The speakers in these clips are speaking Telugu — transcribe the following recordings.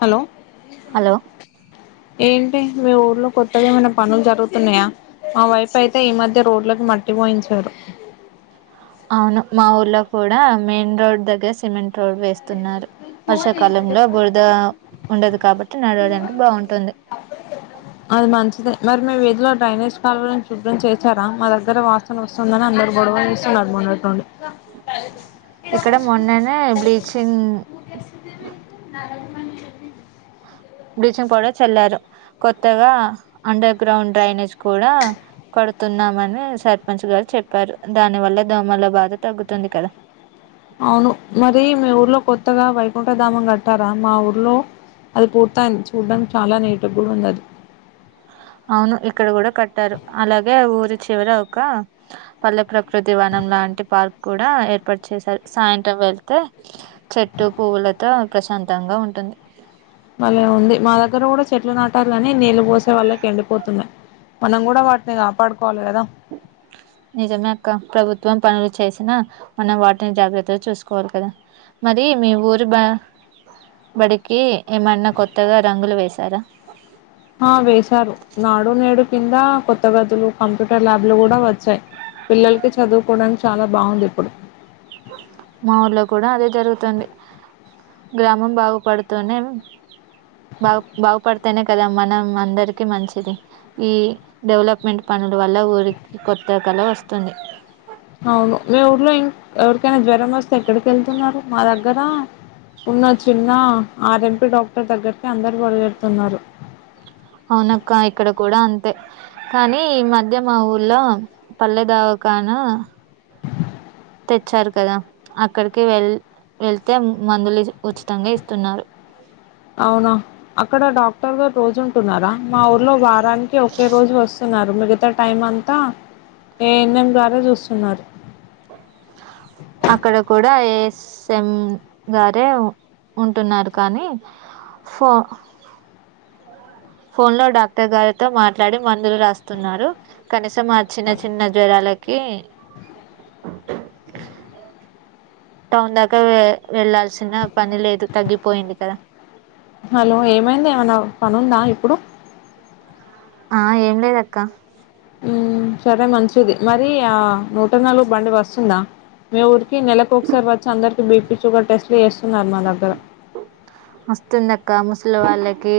హలో హలో ఏం టి మీ ఊర్లో కొత్తద ఏమైనా పనులు జరుగుతున్నాయా. మా వైపు అయితే ఈ మధ్య రోడ్లకి మట్టి పోయించారు. అవును మా ఊర్లో కూడా మెయిన్ రోడ్ దగ్గర సిమెంట్ రోడ్ వేస్తున్నారు. వర్షాకాలంలో బురద ఉండదు కాబట్టి నడవడానికి బాగుంటుంది. అది మంచిదే. మరి మేము విదిలో డ్రైనేజ్ కాలువలనీ శుభ్రం చేచారా. మా దగ్గర వాసన వస్తుందని అందరుూ గొడవ చూస్తున్నారు. మొన్నటి నుండి ఇక్కడ మొన్ననే బ్లీచింగ్ బ్లీచింగ్ పౌడర్ చల్లారు. కొత్తగా అండర్ గ్రౌండ్ డ్రైనేజ్ కూడా కడుతున్నామని సర్పంచ్ గారు చెప్పారు. దాని వల్ల దోమల బాధ తగ్గుతుంది కదా. అవును మరి మీ ఊర్లో కొత్తగా వైకుంఠధామం కట్టారా మా ఊర్లో అది పూర్తయింది. చూడ్డానికి చాలా నీటిగ్ కూడా ఉంది అది అవును ఇక్కడ కూడా కట్టారు. అలాగే ఊరి చివర ఒక పల్లె ప్రకృతి వనం లాంటి పార్క్ కూడా ఏర్పాటు చేశారు. సాయంత్రం వెళ్తే చెట్టు, పువ్వులతో ప్రశాంతంగా ఉంటుంది. భలే ఉంది. మా దగ్గర కూడా చెట్లు నాటాలని నీళ్లు పోసే వాళ్లకి ఎండిపోతున్నాయి. మనం కూడా వాటిని కాపాడుక్ నిజమే అక్క ప్రభుత్వం పనుల్ చేసినా మనం వాటిని జాగ్రత్తగా చూసుకోవాలి కదా. మది మీ ఊరు బ బడికి ఏమన్నా కొత్తగా రంగులు వేసారా? ఆ వేశారు. నాడు నేడు కింద కొత్త గదులు కంప్యూటర్ ల్యాబ్లు కూడా వచ్చాయి. పిల్లలకి చదువుకోవడానికి చాలా బాగుంది. ఇప్పుడు మా ఊర్లో కూడా అదే జరుగుతుంది. గ్రామం బాగుపడుతూనే బా బాగుపడితేనే కదా మనం అందరికీ మంచిది. ఈ డెవలప్మెంట్ పనుల వల్ల ఊరికి కొత్త కల వస్తుంది. అవును మీ ఊర్లో ఇం ఎవరికైనా జ్వరం వస్తే ఎక్కడికి వెళ్తున్నారు. మా దగ్గర ఉన్న చిన్న ఆర్. ఎం. పి. డాక్టర్ దగ్గరికి అందరు పరిగెడుతున్నారు. అవునక్క ఇక్కడ కూడా అంతే కానీ ఈ మధ్య మా ఊర్లో పల్లెదావకాను ఇచ్చారు కదా అక్కడికి వెళ్ వెళ్తే మందులు ఉచితంగా ఇస్తున్నారు. అవునా అక్కడ డాక్టర్ గారు రోజు ఉంటున్నారా మా ఊర్లో వారానికి ఒకే రోజు వస్తున్నారు మిగతా టైం అంతా ఏ ఎన్ ఎం గారే చూస్తున్నారు. అక్కడ కూడా ఏఎస్ఎం గారే ఉ ఉంటున్నారు కానీ ఫో ఫోన్ లో డాక్టర్ గారితో మాట్లాడి మందులు రాస్తున్నారు కనీసం ఆ చిన్న చిన్న జ్వరాలకి టౌన్ దాకా వె వెళ్లాల్సిన పని లేదు తగ్గిపోయింది కదా హలో ఏమైంది ఏమన్నా పనుందా ఇప్పుడు ఆ ఏం లేదక్క. ఊ సరే మంచిది మరి ఆ నూట నాలుగు బండి వస్తుందా! మీ ఊరికి నెలలకు ఒకసారి వచ్చి అందరికిీ బీపీ షుగర్ టెస్ట్లు చేస్తున్నారు మా దగ్గర వస్తుందక్క ముసలి వాళ్ళకి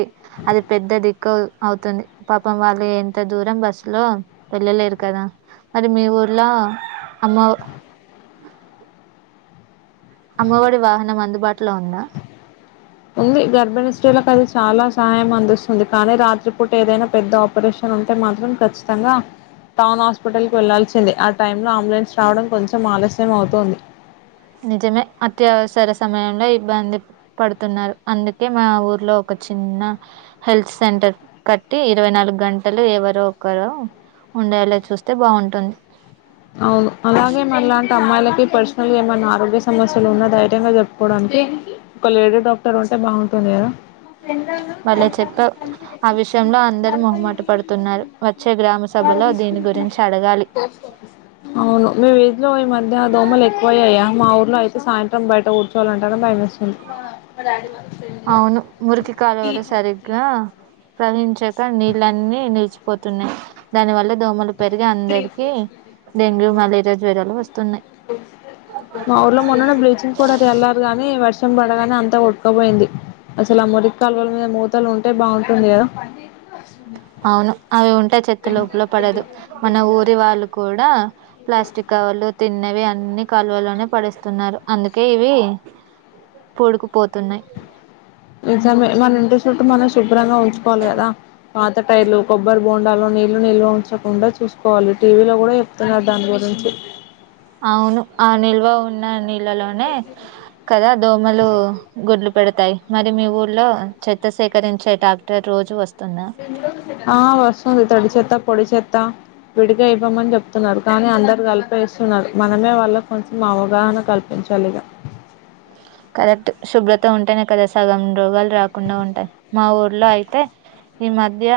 అది పెద్ద దిక్కు అవుతుంది పాపం వాళ్ళు ఎంత దూరం బస్సు లో వెళ్ళలేరు కదా మరి మీ ఊర్లో అమ్మ అమ్మవడి వాహనం అందుబాటులో ఉందా! ఉంది గర్భిణీ స్త్రీలకు అది చాలా సాయం అందిస్తుంది కానీ రాత్రిపూట ఏదైనా పెద్ద ఆపరేషన్ ఉంటే మాత్రం ఖచ్చితంగా టౌన్ హాస్పిటల్ కి వెళ్లాల్సిందే ఆ టైంలో అంబులెన్స్ రావడం కొంచెం ఆలస్యం అవుతుంది. నిజమే అత్యవసర సమయంలో ఇబ్బంది పడుతున్నారు అందుకే మా ఊర్లో ఒక చిన్న హెల్త్ సెంటర్ కట్టి ఇరవై నాలుగు గంటలు ఎవరో ఒకరు ఉండేలా చూస్తే బాగుంటుంది. అవును అలాగే మనలాంటి అమ్మాయిలకి పర్సనల్గా ఏమైన్నా ఆరోగ్య సమస్యలు ఉన్నా ధైర్యంగా చెప్పుకోవడానికి ఒక లేడీ డాక్టర్ ఉంటే బాగుంటుంది కదా! భలే చెప్పావ్ ఆ విషయంలో అందరి మొహమాటపడుతున్నారు వచ్చే గ్రామ సభలో దీని గురించి అడగాలి. అవును మీ వీదిలో ఈ మధ్య దోమలు ఎక్కువయ్యాయా మా ఊర్లో అయితే సాయంత్రం బయట కూర్చోవాలంటేనే భయమేస్తుంది. అవును మురికి కాలువలు సరిగ్గా ప్రవహించక నీళ్ళన్నీ నిలిచిపోతున్నాయి. దాని వల్ల దోమలు పెరిగి అందరికీ డెంగ్యూ, మలేరియా జ్వరాలు వస్తున్నాయి. మా ఊర్లో మొన్ననే బ్లీచింగ్ పౌడర్ చల్లారు గానీ వర్షం పడగానే అంతా కోట్ క పోయింది. అసలు మురికి కాలువల మీద మూతలు ఉంటే బాగుంటుంది కదా అవును అవి ఉంటే చెత్త లోపల పడదు మన ఊరు రి వాళ్ళు కూడా ప్లాస్టిక్ కవలు తిన్నవి అన్ని కాలువలోనే పడేస్తున్నారు అందుకే ఇవి కూడుకు నిజమే మనింటి తోటి మనుషులు శుభ్రంగా ఉంచుకోవాలి కదా పాత టైర్లు కొబ్బరి బో బోండాలో నీళ్లు నిల్వ ఉంచకుండా చూసుకోవాలి. టీవీలో కూడా చెప్తున్నారు దాని గురించి అవును ఆ నిల్వ ఉన్న నీ నీళ్లలోనే కదా దోమలు గుడ్లు పెడతాయి. మరి మీ ఊర్లో చెత్త సేకరించే ట్రాక్టర్ రోజు వస్త ఆ వస్తుంది. తడి చెత్త పొడి చెత్ త్త విడిగా ఇవ్వమని చెప్తున్నారు కానీ అందరు కలిపేస్తున్నారు మనమే వాళ్ళక్ కొంచెం అవగాహన కల్పించాలిగా కరెక్ట్ శుభ్రత ఉంటేనే కదా సగం రోగాలు రాకుండా ఉంటాయి మా ఊర్లో అయితే ఈ మధ్య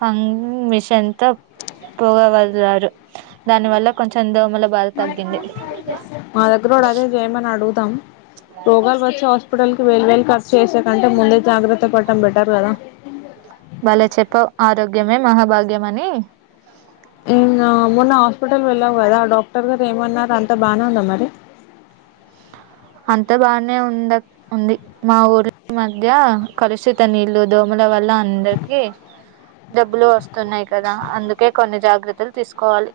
ఫంగ్ మిషన్ తో పొగ వదిలారు దాని వల్ల కొంచెం దోమ మా దగ్గర కూడా అదే చేయమని అడుగు తం. రోగాలు వచ్చే హా హాస్పిటల్ కి వెేలు వేలు ఖర్చు చేసే కంటే ముందే జాగ్రత్త పడటం బెటర్ కదా భలే చెప్పావ్ ఆరోగ్యమే మహాభాగ్యం అని ఇంగ మొన్న హాస్పిటల్ వెళ్ళావు కదా డాక్టర్ గారు ఏమన్నారు అంత బానే ఉందా మరి అంత బానే ఉందక్ ఉంది. మా ఊరి మధ్య కలుషిత నీళ్లు దోమల వల్ల అందరికి జబ్బులు వస్తున్నాయి కదా అందుకే కొన్ని జాగ్రత్తలు తీసుకోవాలి.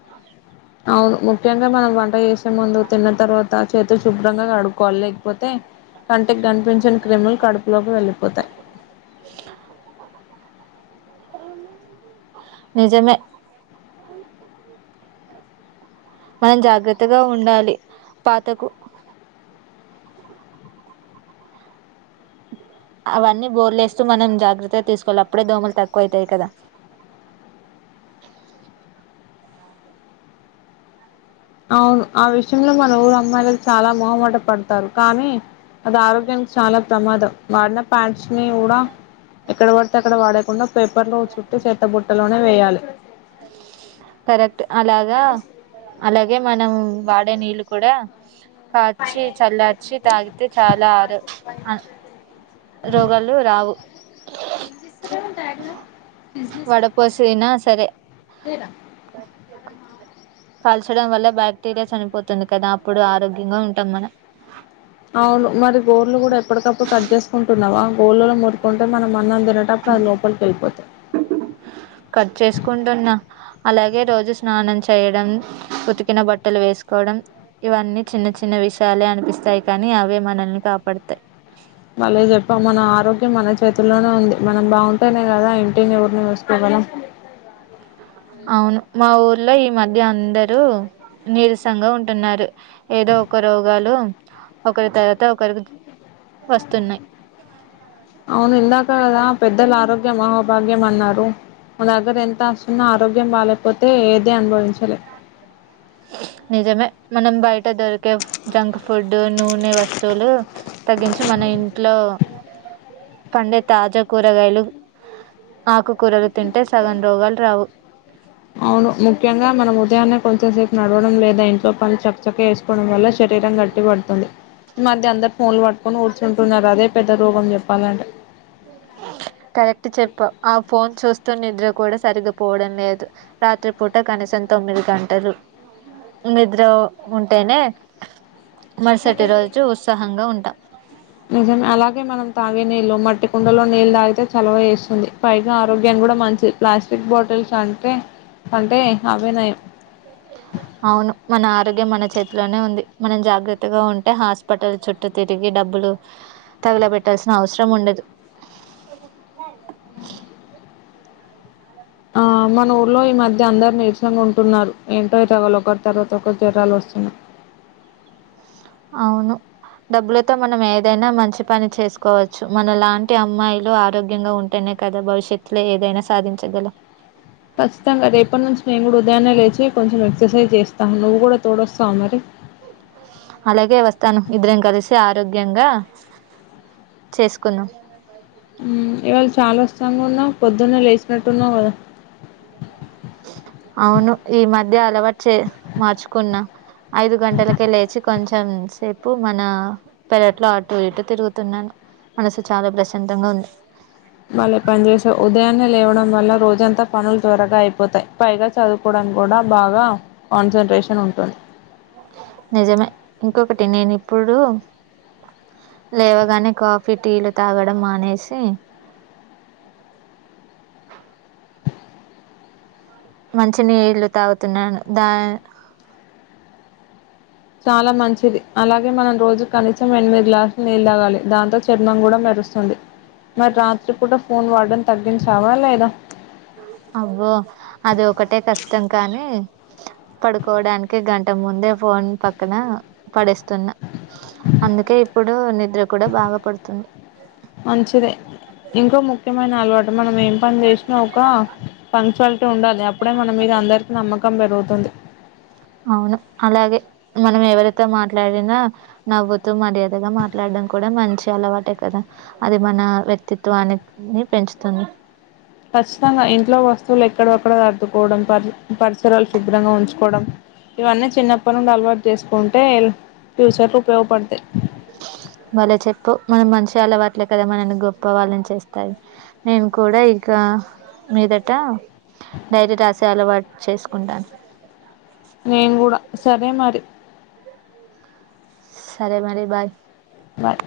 అవును ముఖ్యంగా మనం వంట చేసే ముందు తిన్న తర్వాత చేతులు శుభ్రంగా కడుక్కోవాలి లేకపోతే కంటికి కనిపించని క్రిములు కడుపులోకి వెళ్ళిపోతాయి. నిజమే మనం జాగ్రత్తగా ఉండాలి పాతకు అవన్నీ బోర్లేస్తూ మనం జాగ్రత్తగా తీసుకోవాలి అప్పుడే దోమలు తక్కువ అవుతాయి కదా అవును ఆ విషయంలో మన ఊరు అమ్మాయిలు చాలా మొహమాట పడతారు కానీ అది ఆరోగ్యానికి చాలా ప్రమాదం వాడిన పే స్పీముడా ఎక్కడ పడితే అక్కడ వాడేకుండా పేపర్ లో వ సుట్టి సెత్త బుట్టలోనే వేయాలి కరెక్ట్ అలాగా అలాగే మనం వాడే నీళ్ళు కూడా కాచి చల్లార్చి తాగితే చాలా ఆరు రోగాలు రావు ఉ బిజినె వడపోసినా సరే కాల్చడం వల్ల బాక్టీరియా చనిపోతుంది కదా అప్పుడు ఆరోగ్యంగా ఉంటాం మనం అవును మరి గోళ్లు కూడా ఎప్పటికప్పుడు కట్ చేసుకుంటున్నావా గోళ్ళలో మురి కుంటే మనం అన్నం తి నేటప్పుడు అది లోపలికి వెళ్ళిపోతాయి కట్ చేసుకుంటున్నా అలాగే రోజు స్నానం చేయడం ఉతికిన బట్టలు వేసుకోవడం ఇవన్నీ చిన్న చిన్న విషయాలే అనిపిస్తాయి కానీ అవే మనల్ని కాపాడతాయి మళ్ళీ చెప్పం మన ఆరోగ్యం మన చేతుల్లోనే ఉంది మనం బాగుంటేనే కదా ఇంటినిఊరిని చూసుకోగలం అవును మా ఊర్లో ఈ మధ్య అందరూ నీరసంగా ఉంటున్నారు ఏదో ఒక రోగాలు ఒకరి తర్వాత ఒకరికి వస్తున్నాయి అవును ఇందాక కదా పెద్దలు ఆరోగ్యం మహాభాగ్యం అన్నారు మన దగ్గర ఎంత ఆస్తి ఉన్నా ఆరోగ్యం బాలేేకపోతే ఏదీ అనుభవించలేం నిజమే మనం బయట దొరికే జంక్ ఫుడ్ నూనె వస్తువులు తగ్గించి మన ఇంట్లో పండే తాజా కూరగాయలు ఆకుకూరలు తింటే సగం రోగాలు రావు అవును ముఖ్యంగా మనం ఉదయాన్నే కొంచెం సేపు నడవడం లేదా ఇంట్లో పని చక చకా చేసుకోవడం వల్ల శరీరం గట్టి పడుతుంది ఈ మధ్య అందరు ఫోన్ లు పటు కొని కూర్చుంటున్నారు అదే పెద్ద రోగం చెప్పాలంటే కరెక్ట్ చెప్పావ్ ఆ ఫోన్ చూస్ స్తూ నిద్ర కూడా సరిపోవడం లేదు రాత్రిపూట కనీసం తొమ్మిది గంటలు నిద్ర ఉంటేనే మరుసటి రోజు ఉత్సాహంగా ఉంటాం నిజమే అలాగే మనం తాగేనీ రు మట్టి కుండలో నీళ్ళు తాగితే చలవ చేస్తుంది పైగా ఆరోగ్యాన్ని కూడా మంచిది ప్లాస్టిక్ బాటిల్స్ అంటే అంటే అవే నయం అవును మన ఆరోగ్యం మన చేతిలోనే ఉంది మనం జాగ్రత్తగా ఉంటే హాస్పిటల్ చుట్టూ తిరిగి డబ్బులు తగల పెట్టాల్సిన అవసరం ఉండదు ఆ మన ఊర్లో ఈ మధ్య అందరు నీరసంగా ఉంటున్నారు ఏంటో ఈ జోరాలు ఒకరి తర్వాత ఒకరు జరాలు వస్తున్నాయి అవును డబ్బులతో మనం ఏదైనా మంచి పని చేసుకోవచ్చు మన లాంటి అమ్మాయిలు ఆరోగ్యంగా ఉంటేనే కదా భవిష్యత్లో ఏదైనా సాధించగలమ్ ఖచ్చితంగా రేపటి నుంచి మేము కూడా ఉదాయాన్నే లేచి కొంచెం ఎక్సర్సైజ్ చేస్తాం నువ్వు కూడా తోడొస్తావా మరి అలాగే వస్తాను ఇద్దరం కలిసి ఆరోగ్యంగా చేసుకున్నాం ఇవాళ చాలా వర్షంగా ఉన్నా పొద్దున్నే లేచినట్టున్నావు కదా అవును ఈ మధ్య అలవాటు చే మార్చుకున్నా ఐదు గంటలకే లేచి కొంచెం సేపు మన పెరట్లో అటు ఇటు తిరుగుతున్నాను మనసు చాలా ప్రశాంతంగా ఉంది మళ్ళీ పనిచేసే ఉదయాన్నే లేవడం వల్ల రోజంతా పనులు త్వరగా అయిపోతాయి పైగా చదువుకోవడం కూడా బాగా కాన్సంట్రేషన్ ఉంటుంది నిజమే ఇంకొకటి నేను ఇప్పుడు లేవగానే కాఫీ టీలు తాగడం మానేసి మంచినీళ్ళు తాగుతున్నాను దా చాలా మంచిది అలాగే మనం రోజు కనీసం ఎనిమిది గ్లాసులు నీళ్ళు తాగాలి దాంతో చర్మం కూడా మెరుస్తుంది మరి రాత్రి పూట ఫోన్ వాడటం తగ్గించావా లేదా అబ్బో అది ఒకటే కష్టం కానీ పడుకోవడానికి గంట ముందే ఫోన్ పక్కన పడేస్తున్నా అందుకే ఇప్పుడు నిద్ర కూడా బాగా పడుతుంది మంచిదే ఇంకో ముఖ్యమైన అలవాటు మనం ఏం పని చేసినా ఒక ఫంక్చువాలిటీ ఉండాలి అప్పుడే మనం మీద అందరికీ నమ్మక కం పెరుగుతుంది అవును అలాగే మనం ఎవరితో మాట్లాడినా నవ్వుతూ మర్యాదగా మాట్లాడడం కూడా మంచి అలవాటే కదా అది మన వ్యక్తిత్వాన్ని పెంచుతుంది ఖచ్చితంగా ఇంట్లో వస్తువులు ఎక్కడివక్కడ సర్దుకోవడం పరి పరిసరాలు శుభ్రంగా ఉంచుకోవడం ఇవన్నీ చిన్నప్పడి నుండి అలవాటు చేసుకుంటే ఫ్యూచర్ లో ఉపయోగపడతాయి ఉపయోగపడతాయి భలే చెప్పావ్ మన మంచిగా అలవాట్లే కదా మనని గొప్ప వాళ్ళని చేస్తాది నేను కూడా ఇక మీదట డైరీ రాసే అలవాటు చేసుకుంటాను నేను కూడా సరే మరి సరే మరి బాయ్ బాయ్